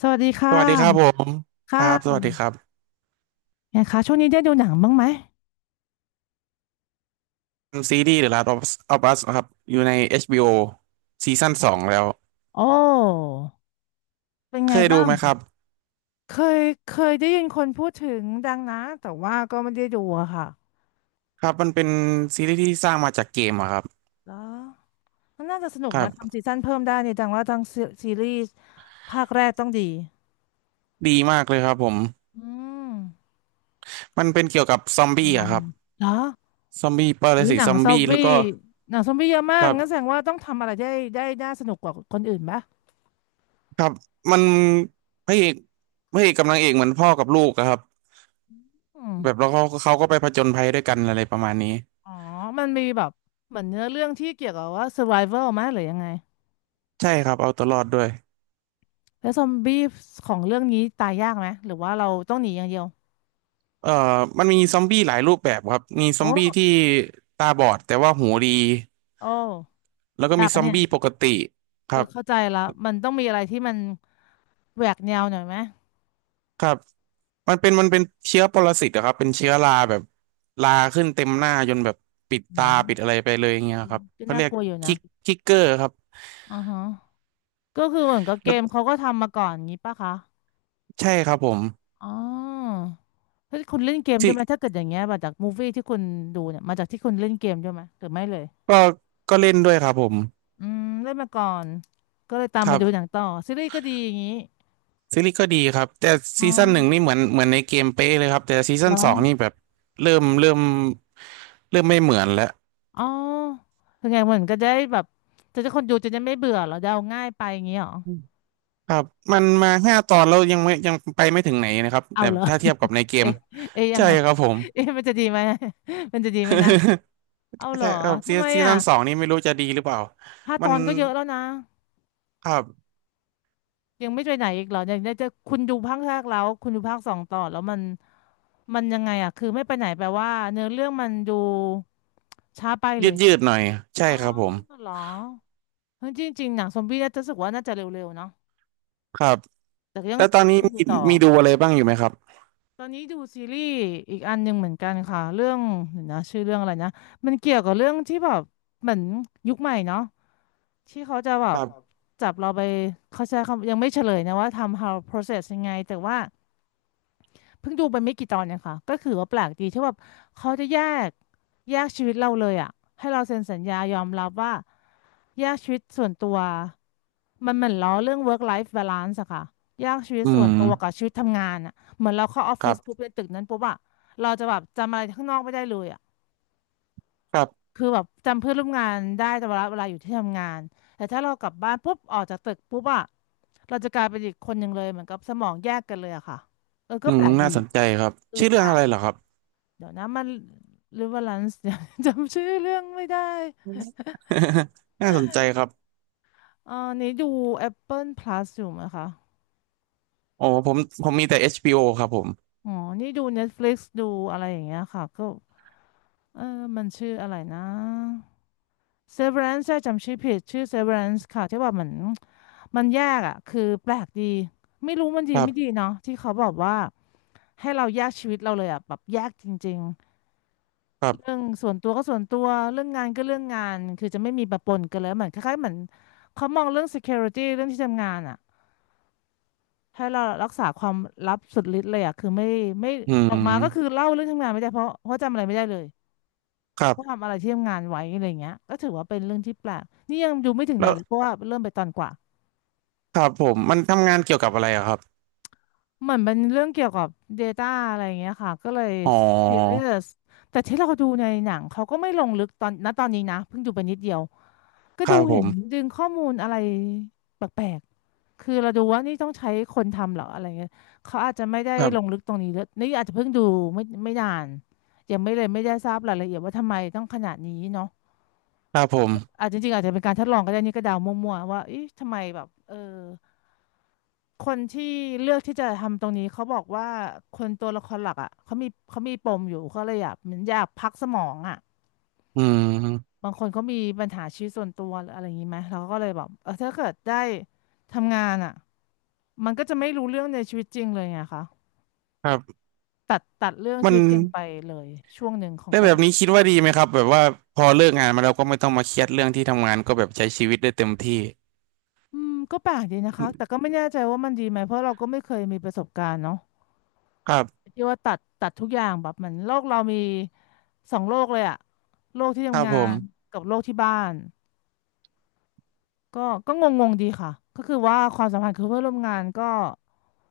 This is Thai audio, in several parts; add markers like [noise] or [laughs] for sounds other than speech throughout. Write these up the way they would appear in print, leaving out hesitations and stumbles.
สวัสดีค่สวัสดีครับผะมคค่รับสวัสดีะครับไงคะช่วงนี้ได้ดูหนังบ้างไหม ซีรีส์ The Last of Us of Us นะครับอยู่ใน HBO ซีซั่นสองแล้วโอ้ เป็นไงเคยดูบ้าง ไหมครับเคยเคยได้ยินคนพูดถึงดังนะ แต่ว่าก็ไม่ได้ดูอะค่ะ ครับมันเป็นซีรีส์ที่สร้างมาจากเกมอะครับแล้วมันน่าจะสนุกครันะทำบซีซั่นเพิ่มได้เนี่ยดังว่าทั้งซีซีรีส์ภาคแรกต้องดี ดีมากเลยครับผมอืมมันเป็นเกี่ยวกับซอมปบี้ระมาณอะครับนั้นเหรอซอมบี้ปรอุ้ยสิหตนัซงอมซอบี้มแล้บี้วก็หนังซอมบี้เยอะมาคกรังั้นแสบดงว่าต้องทำอะไรได้ได้น่าสนุกกว่าคนอื่นปะครับมันพระเอกพระเอกกับนางเอกเหมือนพ่อกับลูกอะครับอืมแบบแล้วเขาก็ไปผจญภัยด้วยกันอะไรประมาณนี้อ๋อ มันมีแบบเหมือนเนื้อเรื่องที่เกี่ยวกับว่า survival ไหมหรือยังไง ใช่ครับเอาตัวรอดด้วย แล้วซอมบี้ของเรื่องนี้ตายยากไหมหรือว่าเราต้องหนีอย่างเดียวเอ่อมันมีซอมบี้หลายรูปแบบครับมีซโอ้อมบี้ที่ตาบอดแต่ว่าหูดีโอ้แล้วก็ยามีกซอะอมเนี่ยบี้ปกติคเออรับเข้าใจละมันต้องมีอะไรที่มันแหวกแนวหน่อยไหมครับมันเป็นเชื้อปรสิตอะครับ เป็นเชื้อราแบบราขึ้นเต็มหน้าจนแบบปิดเหรตาปิดออะไรไปเลยอย่างเงี้ยครับก็เขาน่าเรียกกลัวอยู่คินะกคิกเกอร์ครับอือฮะก็คือเหมือนกับเกแล้วมเขาก็ทำมาก่อนงี้ป่ะคะใช่ครับผมอ๋อเฮ้ยคุณเล่นเกมใช่ไหมถ้าที่เกิดอย่างเงี้ยมาจากมูฟวี่ที่คุณดูเนี่ยมาจากที่คุณเล่นเกมใช่ไหมหรือไม่เลยก็ก็เล่นด้วยครับผมอืมเล่นมาก่อนก็เลยตามคมารัดูหนังบต่อซีรีส์ก็ดีอย่างงี้ซีรีส์ก็ดีครับแต่อ๋อซีซั่นหนึ่งนี่เหมือนเหมือนในเกมเป๊ะเลยครับแต่ซีเหซั่รนอ สองนี่แบบเริ่มเริ่มเริ่มไม่เหมือนแล้ว อ๋อคือไงเหมือนก็จะได้แบบจะได้คนดูจะได้ไม่เบื่อเหรอจะเอาง่ายไปอย่างงี้เหรอครับมันมาห้าตอนแล้วยังไม่ยังไปไม่ถึงไหนนะครับเอาแต่เหรอ ถ้าเทียบกั [laughs] บในเกมเอ๊ะเอ๊ะยังใช่ไงครับผม เอ๊ะมันจะดีไหม [laughs] มันจะดีไหมนะ [laughs] เอาเหรใช่อครับซีทำไมซีอ่ะซั่นสองนี่ไม่รู้จะดีหรือเปล่าห้าตมันอนก็เยอะแล้วนะครับยังไม่ไปไหนอีกเหรอยังได้จะคุณดูภาคแรกแล้วคุณดูภาคสองต่อแล้วมันมันยังไงอ่ะคือไม่ไปไหนแปลว่าเนื้อเรื่องมันดูช้าไปเลยืดยยืดหน่อยใช่อ๋อครับผมเหรอเฮ้ยจริงๆหนังซอมบี้น่าจะรู้สึกว่าน่าจะเร็วๆเนาะครับแต่ก็ยังแล้วตอนนี้ต้องดูมีต่อ มีดูอะไรบ้างอยู่ไหมครับตอนนี้ดูซีรีส์อีกอันหนึ่งเหมือนกันค่ะเรื่องเดี๋ยวนะชื่อเรื่องอะไรนะมันเกี่ยวกับเรื่องที่แบบเหมือนยุคใหม่เนาะที่เขาจะแบคบรัครับบจับเราไปเขาใช้คำยังไม่เฉลยนะว่าทำ how process ยังไงแต่ว่า เพิ่งดูไปไม่กี่ตอนเนี่ยค่ะ ก็คือว่าแปลกดีที่แบบเขาจะกแยกชีวิตเราเลยอ่ะ ให้เราเซ็นสัญญายอมรับว่าแยกชีวิตส่วนตัว มันเหมือนล้อเรื่อง work life balance อะค่ะ แยกชีวิตอืส่วนมตัวกับชีวิตทำงานอะเหมือนเราเข้าออฟคฟิรัศปุ๊บบในตึกนั้นปุ๊บอะเราจะแบบจำอะไรข้างนอกไม่ได้เลยอะครับคือแบบจำเพื่อนร่วมงานได้แต่เวลาอยู่ที่ทำงานแต่ถ้าเรากลับบ้านปุ๊บออกจากตึกปุ๊บอะเราจะกลายเป็นอีกคนหนึ่งเลยเหมือนกับสมองแยกกันเลยอะค่ะเออก็อืแปมลกดีน่าสนใจครับเออชื่อแปเรื่อล งอะไรเหรอครับ เดี๋ยวนะมันริเวอรลันซ์เดี๋ยว [laughs] จำชื่อเรื่องไม่ได้ [laughs] น่าสนใจครับนี่ดู Apple Plus อยู่ไหมคะโอ้ผมมีแต่ h โ o ครับผมอ๋อนี่ดู Netflix ดูอะไรอย่างเงี้ยค่ะก็เออมันชื่ออะไรนะ Severance ใช่จำชื่อผิดชื่อ Severance ค่ะที่ว่าเหมือนมันแยกอ่ะคือแปลกดีไม่รู้มันดีครัไม่ดีบเนาะที่เขาบอกว่าให้เราแยกชีวิตเราเลยอ่ะแบบแยกจริง ครัเรื่อบงส่วนตัวก็ส่วนตัวเรื่องงานก็เรื่องงานคือจะไม่มีปะปนกันเลยเหมือนคล้ายๆเหมือนเขามองเรื่อง security เรื่องที่ทำงานอ่ะให้เรารักษาความลับสุดฤทธิ์เลยอ่ะคือไม่ไม่อืออมกมาก็คือเล่าเรื่องทำงานไม่ได้เพราะจำอะไรไม่ได้เลยครัว่าบทำอะไรที่ทำงานไว้อะไรเงี้ยก็ถือว่าเป็นเรื่องที่แปลกนี่ยังดูไม่ถึงไหนแล้วเลยเพราะว่าเริ่มไปตอนกว่าครับผมมันทำงานเกี่ยวกับอะไรอะครับ เหมือนเป็นเรื่องเกี่ยวกับ Data อะไรอย่างเงี้ยค่ะก็เลย อ๋ s e เร o อยสแต่ที่เราดูในหนังเขาก็ไม่ลงลึกตอนณตอนนี้นะเพิ่งดูไปนิดเดียว ก็คดูรับผเห็นม ดึงข้อมูลอะไรแปลกๆคือเราดูว่านี่ต้องใช้คนทำเหรออะไรเงี้ยเขาอาจจะไม่ได้ครัลงบลึกตรงนี้เลยนี่อาจจะเพิ่งดูไม่นานยังไม่เลยไม่ได้ทราบรายละเอียดว่าทำไมต้องขนาดนี้เนาะครับผมอาจจริงๆอาจจะเป็นการทดลองก็ได้นี่ก็เดามั่วๆว่าเอ๊ะทำไมแบบเออคนที่เลือกที่จะทำตรงนี้เขาบอกว่าคนตัวละครหลักอ่ะเขามีปมอยู่เขาเลยอยากเหมือนอยากพักสมองอ่ะ อืมบางคนเขามีปัญหาชีวิตส่วนตัวหรืออะไรอย่างนี้ไหมเราก็เลยบอกเออถ้าเกิดได้ทำงานอ่ะมันก็จะไม่รู้เรื่องในชีวิตจริงเลยไงคะครับตัดเรื่องมัชีนวิตจริงไปเลยช่วงหนึ่งของได้กาแบรทบนี้คิดว่าดีไหมครับแบบว่าพอเลิกงานมาแล้วก็ไม่ต้องมาเครียดเรื่องที่ทำงานก็แบบใช้ชีวิตได้เต็มที่ ำอืมก็แปลกดีนะคะแต่ก็ไม่แน่ใจว่ามันดีไหมเพราะเราก็ไม่เคยมีประสบการณ์เนาะครับที่ว่าตัดทุกอย่างแบบเหมือนโลกเรามีสองโลกเลยอะโลกที่ครับทำงาผนมกับโลกที่บ้านก็ก็งงๆดีค่ะก็คือว่าความสัมพันธ์คือเพื่อนร่วมงานก็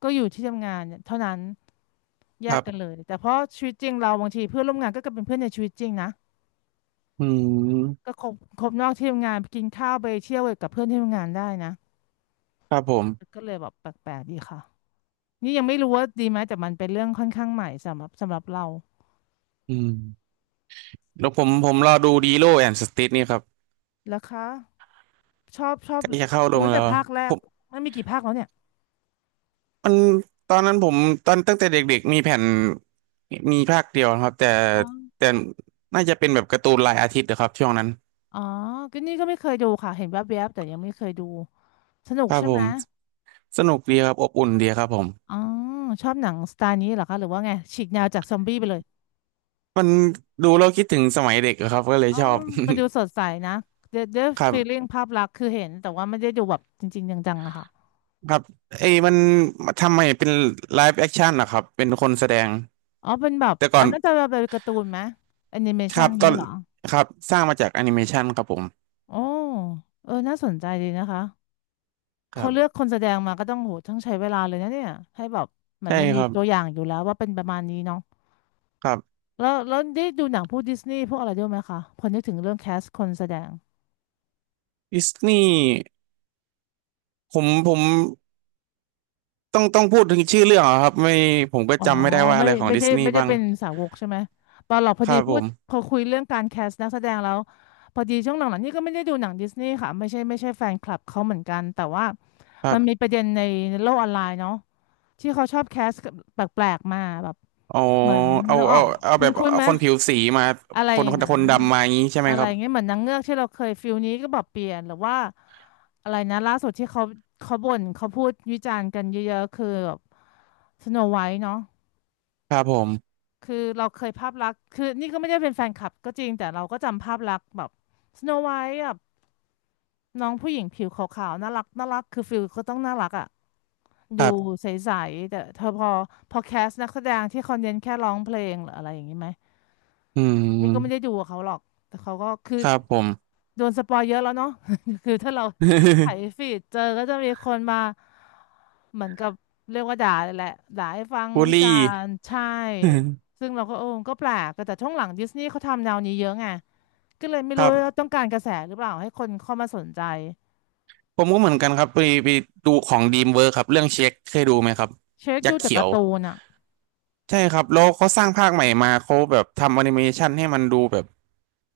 ก็อยู่ที่ทำงานเท่านั้น แยครักกันเลบยแต่เพราะชีวิตจริงเราบางทีเพื่อนร่วมงานก็เป็นเพื่อนในชีวิตจริงนะอืมก็คบนอกที่ทำงานไปกินข้าวไปเที่ยวกับเพื่อนที่ทำงานได้นะครับผมก็เลยแบบแปลกๆดีค่ะนี่ยังไม่รู้ว่าดีไหมแต่มันเป็นเรื่องค่อนข้างใหม่สำหรับเราอืมแล้วผมรอดูดีโลแอนสติทนี่ครับแล้วคะชอบใกล้จะเข้าลรู้งแล้แต่วภาคแรผกมมันมีกี่ภาคแล้วเนี่ยมันตอนนั้นผมตอนตั้งแต่เด็กๆมีแผ่นมีภาคเดียวนะครับแต่อ๋อแต่น่าจะเป็นแบบการ์ตูนรายอาทิตย์นะครับช่วงนั้นอ๋อก็นี่ก็ไม่เคยดูค่ะเห็นแวบๆแต่ยังไม่เคยดูสนุกครับใช่ผไหมม สนุกดีครับอบอุ่นดีครับผมอ๋อชอบหนังสไตล์นี้เหรอคะหรือว่าไงฉีกแนวจากซอมบี้ไปเลย มันดูเราคิดถึงสมัยเด็กอะครับก็เลยอ๋อชอบ มันดูสดใสนะเดด [laughs] ครัฟีลิ่งบภาพลักษณ์คือเห็น แต่ว่าไม่ได้ดูแบบจริงๆจังๆอะค่ะ ครับเอ้ยมันทำไมเป็นไลฟ์แอคชั่นนะครับเป็นคนแสดงอ๋อเป็นแบบแต่ก่ออันนนั้นจะเป็นการ์ตูนไหมแอนิเมคชันรับตอนี้นเหรอครับสร้างมาจากแอนิเมชันครับผมโอ้เออน่าสนใจดีนะคะคเขารับเลือกคนแสดงมาก็ต้องโหต้องใช้เวลาเลยนะเนี่ยให้แบบเหมันใช่ไม่คมีรับตัวอย่างอยู่แล้วว่าเป็นประมาณนี้เนาะครับแล้วได้ดูหนังพวกดิสนีย์พวกอะไรด้วยไหมคะพอนึกถึงเรื่องแคสคนแสดง ดิสนีย์ผมต้องพูดถึงชื่อเรื่องเหรอครับไม่ผมก็อ๋อจำไม่ได้ว่าไม่อะไรของไม่ดิใช่สนีไม่ย์ใช่บ้างเป็นสาวกใช่ไหมตอนหลอกพอคดีรับผพูดมพอคุยเรื่องการแคสต์นักแสดงแล้วพอดีช่วงหลังๆนี่ก็ไม่ได้ดูหนังดิสนีย์ค่ะไม่ใช่แฟนคลับเขาเหมือนกันแต่ว่าครัมันมีบประเด็นในโลกออนไลน์เนาะที่เขาชอบแคสต์แปลกๆมาแบบเอาเหมือนเอานึกออเอากเอาแบคุ้นบคุ้นเอาไหมคนผิวสีมาอะไรคนอย่าคงนนั้คนนดำมาอย่างนี้ใช่ไหมอะไรครับเงี้ยเหมือนนางเงือกที่เราเคยฟิลนี้ก็แบบเปลี่ยนหรือว่าอะไรนะล่าสุดที่เขาบ่นเขาพูดวิจารณ์กันเยอะๆคือแบบสโนไวท์เนาะ ครับผม คือเราเคยภาพลักษณ์คือนี่ก็ไม่ได้เป็นแฟนคลับก็จริงแต่เราก็จำภาพลักษณ์แบบสโนไวท์แบบน้องผู้หญิงผิวขาวๆน่ารักคือฟิลก็ต้องน่ารักอ่ะคดูรับใสๆแต่เธอพอแคสนักแสดงที่เขาเน้นแค่ร้องเพลงหรืออะไรอย่างนี้ไหม อืนี่ก็ไม่ได้มดูกับเขาหรอก แต่เขาก็คือครับผม โดนสปอยเยอะแล้วเนาะ [laughs] คือถ้าเราไถ [laughs] ฟีดเจอก็จะมีคนมาเหมือนกับเรียกว่าด่าเลยแหละด่าให้ฟังบุลวิจาลี่ รณ์ใช่ [laughs] ซึ่งเราก็เออก็แปลก แต่ช่วงหลังดิสนีย์เขาทำแนวนี้เยอะไง ก็เลยไม่ครู้รัว่าบต้องการกระแสหรือเปล่าให้คนเข้ามาสนใจ ผมก็เหมือนกันครับไปดูของดีมเวิร์ครับเรื่องเช็คเคยดูไหมครับ เช็คยัดูกษ์แต่เขียกาว ร์ตูนอ่ะใช่ครับแล้วเขาสร้างภาคใหม่มาเขาแบบทำแอนิเมชันให้มันดูแบบ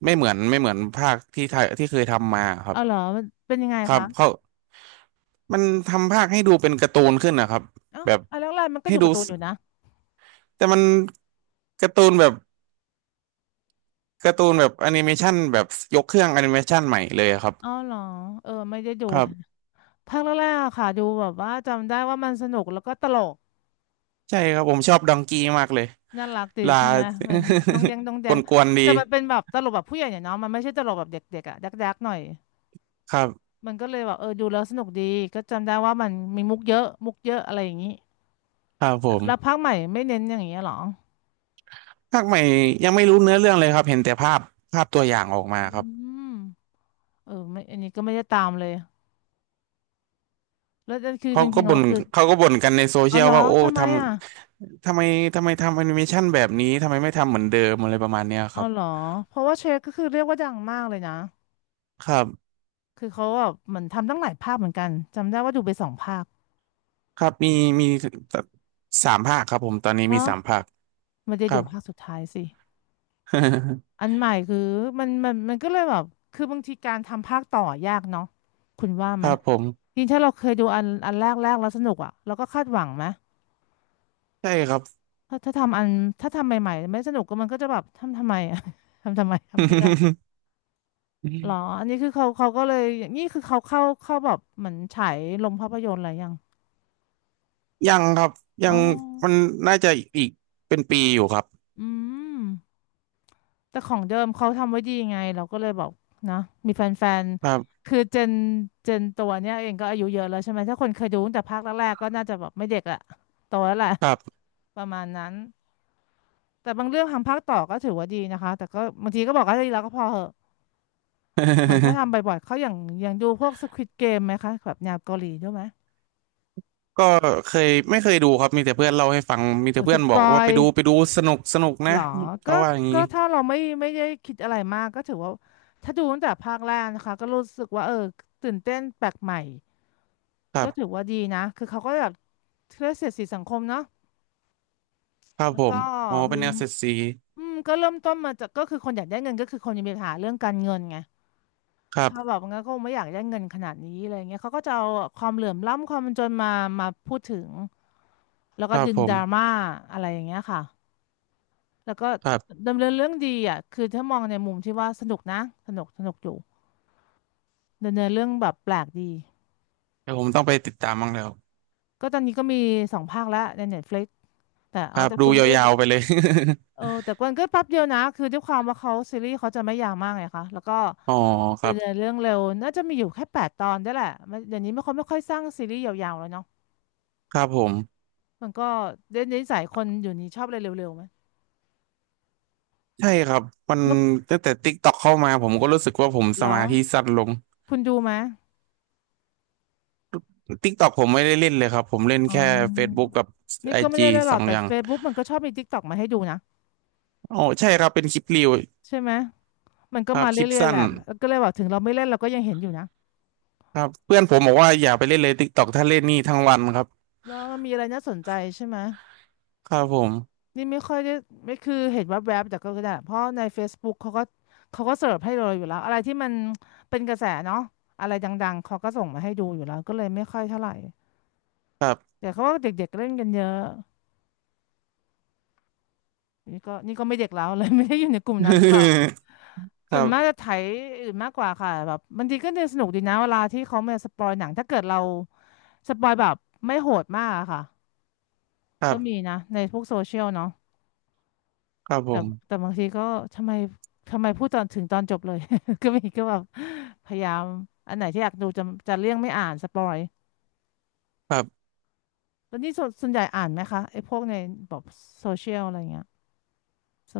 ไม่เหมือนภาคที่ไทยที่เคยทำมาครับเอาเหรอมันเป็นยังไงครับคะเขามันทำภาคให้ดูเป็นการ์ตูนขึ้นนะครับเอ้าแบบอันแรกๆมันก็ให้ดูดูการ์ตูสนอยู่นะแต่มันการ์ตูนแบบการ์ตูนแบบแอนิเมชันแบบยกเครื่องแอนิเมชันใหม่เลยครับอ๋อเหรอเออไม่ได้ดู ครับ ภาคแรกๆอะค่ะดูแบบว่าจำได้ว่ามันสนุกแล้วก็ตลกใช่ครับผมชอบดองกี้มากเลยน่ารักดีลา ใช่ไหมมันดองแดงดอง [laughs] แดกงวนๆดีแต่มันเป็นแบบตลกแบบผู้ใหญ่เนี่ยเนาะมันไม่ใช่ตลกแบบเด็กๆอะดักดักๆหน่อยครับมันก็เลยแบบเออดูแล้วสนุกดีก็จำได้ว่ามันมีมุกเยอะอะไรอย่างนี้ครับผแล้วภามคใหม่ไม่เน้นอย่างเงี้ยเหรอภาคใหม่ยังไม่รู้เนื้อเรื่องเลยครับเห็นแต่ภาพภาพตัวอย่างออกมาอืครับมเออไม่อันนี้ก็ไม่ได้ตามเลยแล้วนั่นคือจเขาก็ริงๆบ่เรานคือเขาก็บ่นกันในโซเชีเอายลเหรอว่าโอ้ทำไมทอ่ะำทำไมทำแอนิเมชันแบบนี้ทำไมไม่ทำเหมือนเดิมอะไรประมาณเนี้ยคเอารับเหรอเพราะว่าเชฟก็คือเรียกว่าดังมากเลยนะครับคือเขาแบบเหมือนทำตั้งหลายภาคเหมือนกันจำได้ว่าดูไปสองภาคครับมีมีสามภาคครับผมตอนนี้มีเนาะ สามภาคมันจะคอรัยู่บ ภาคสุดท้ายสิอั [laughs] นใหม่คือมันก็เลยแบบคือบางทีการทำภาคต่อยากเนาะคุณว่าคไหมรับผมจริงถ้าเราเคยดูอันแรกแล้วสนุกอ่ะเราก็คาดหวังไหมใช่ครับ ถ้าทำอันถ้าทำใหม่ๆไม่สนุกก็มันก็จะแบบทำทำไมอ่ะ [laughs] ทำทำไมทำเพื่อหรอ [laughs] อันนี้คือเขาก็เลยนี่คือเขาเข้าแบบเหมือนฉายลงภาพยนตร์อะไรยังยังครับยัอ๋องมันน่าจะอีกเป็นปีอยู่ครับอืม แต่ของเดิมเขาทำไว้ดีไงเราก็เลยบอกนะมีแฟนครับๆคือเจนตัวเนี้ยเองก็อายุเยอะแล้วใช่ไหมถ้าคนเคยดูตั้งแต่ภาคแรกๆก็น่าจะแบบไม่เด็กละโตแล้วแหละครับ ประมาณนั้นแต่บางเรื่องทำภาคต่อก็ถือว่าดีนะคะแต่ก็บางทีก็บอกว่าดีแล้วก็พอเหอะเหมือนถ้าทำ [laughs] บ่อยๆเขาอย่างดูพวก Squid Game ไหมคะแบบแนวเกาหลีด้วยไหมก็เคยไม่เคยดูครับมีแต่เพื่อนเล่าให้ฟังมีแต่โอ้สเพื่อนบปอกอว่ายไปดูไปดูสนุกสนุกเหรนะอก็เขาว่าอย่างก็นี้ถ้าเราไม่ได้คิดอะไรมากก็ถือว่าถ้าดูตั้งแต่ภาคแรกนะคะก็รู้สึกว่าเออตื่นเต้นแปลกใหม่ ครัก็ถือบว่าดีนะคือเขาก็แบบเครื่เสียดสีสังคมเนาะครับแล้วผก็มอ๋อเป็มีนแนวเซตซีอืมก็เริ่มต้นมาจากก็คือคนอยากได้เงินก็คือคนยังมีปัญหาเรื่องการเงินไงครัถ้าแบบบงั้นก็คงไม่อยากได้เงินขนาดนี้อะไรเงี้ยเขาก็จะเอาความเหลื่อมล้ำความจนมามาพูดถึงแล้วคก็รับดึงผดราม่ามอะไรอย่างเงี้ยค่ะแล้วก็ครับดำเนินเรื่องดีอ่ะคือถ้ามองในมุมที่ว่าสนุกนะสนุกอยู่ดำเนินเรื่องแบบแปลกดีเดี๋ยวผมต้องไปติดตามบ้างแล้วก็ตอนนี้ก็มีสองภาคแล้วใน Netflix แต่คเอารับแต่ดูคุณไม่ได้ ยาวๆไปเลย เออแต่มันก็แป๊บเดียวนะคือด้วยความว่าเขาซีรีส์เขาจะไม่ยาวมากไงคะแล้วก็ [laughs] อ๋อครัดำบเนินเรื่องเร็วน่าจะมีอยู่แค่8 ตอนได้แหละมันเดี๋ยวนี้ไม่ค่อยสร้างซีรีส์ยาวๆแล้วเนาะครับผมมันก็เดี๋ยวนี้สายคนอยู่นี้ชอบอะไรเร็วๆไหมใช่ครับมันเมื่อตั้งแต่ติ๊กต็อกเข้ามาผมก็รู้สึกว่าผมเหสรอมาธิสั้นลง คุณดูไหมติ๊กตอกผมไม่ได้เล่นเลยครับผมเล่นอ๋อแค่ Facebook กับนี่ไอก็ไม่ได้จีเลยหรสออกงแต่ อย่าง Facebook มันก็ชอบมี TikTok มาให้ดูนะโอ้ใช่ครับเป็นคลิปรีวใช่ไหมมันก็ครับมาคลิปเรื่อยๆสั้แหนละก็เลยบอกถึงเราไม่เล่นเราก็ยังเห็นอยู่นะครับเพื่อนผมบอกว่าอย่าไปเล่นเลยติ๊กตอกถ้าเล่นนี่ทั้งวันครับแล้วมันมีอะไรน่าสนใจใช่ไหม ครับผมนี่ไม่ค่อยได้ไม่คือเห็นแวบๆแต่ก็ได้เพราะใน Facebook เขาก็เสิร์ฟให้เราอยู่แล้วอะไรที่มันเป็นกระแสเนาะอะไรดังๆเขาก็ส่งมาให้ดูอยู่แล้วก็เลยไม่ค่อยเท่าไหร่ครับ แต่เขาว่าเด็กๆเล่นกันเยอะนี่ก็ไม่เด็กแล้วเลย [laughs] ไม่ได้อยู่ในกลุ่มนั้นหรือเปล่า [laughs] คส่รัวนมากจะบไถอื่นมากกว่าค่ะแบบบางทีก็เนี่ยสนุกดีนะเวลาที่เขามาสปอยหนังถ้าเกิดเราสปอยแบบไม่โหดมากอะค่ะครัก็มีบนะในพวกโซเชียลเนาะ ครับผแต่มแต่บางทีก็ทำไมทำไมพูดตอนถึงตอนจบเลย [laughs] ก็มีก็แบบพยายามอันไหนที่อยากดูจะเลี่ยงไม่อ่านสปอยครับแล้วนี่ส่วนใหญ่อ่านไหมคะไอ้พวกในแบบโซเชียลอะไรเงี้ยโ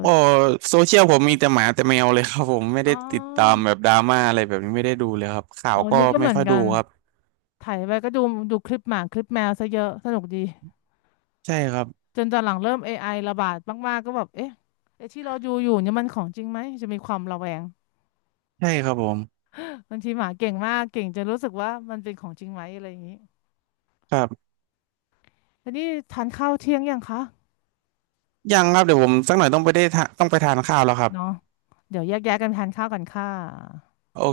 โอ้โซเชียลผมมีแต่หมาแต่แมวเลยครับผมไม่อ๋ได้ติดตามอแบบดราม่าอะไรแบบนี้ไม่ได้ดูเลยครับข่าอ๋วอก็นี่ก็เหไม่มือนค่อยกัดูนครับไถ่ายไปก็ดูดูคลิปหมาคลิปแมวซะเยอะสนุกดีใช่ครับจนตอนหลังเริ่ม AI ระบาดมากๆก็แบบเอ๊ะไอ้ที่เราดูอยู่เนี่ยมันของจริงไหมจะมีความระแวงใช่ครับผมบางทีหมาเก่งมากเก่งจนรู้สึกว่ามันเป็นของจริงไหมอะไรอย่างนี้ครับแล้วนี่ทานข้าวเที่ยงยังคะ ยังครับเดี๋ยวผมสักหน่อยต้องไปได้ทะต้องไปทานข้าวแล้วครับเนาะเดี๋ยวแยกย้ายกันทานข้าวกันค่ะโอ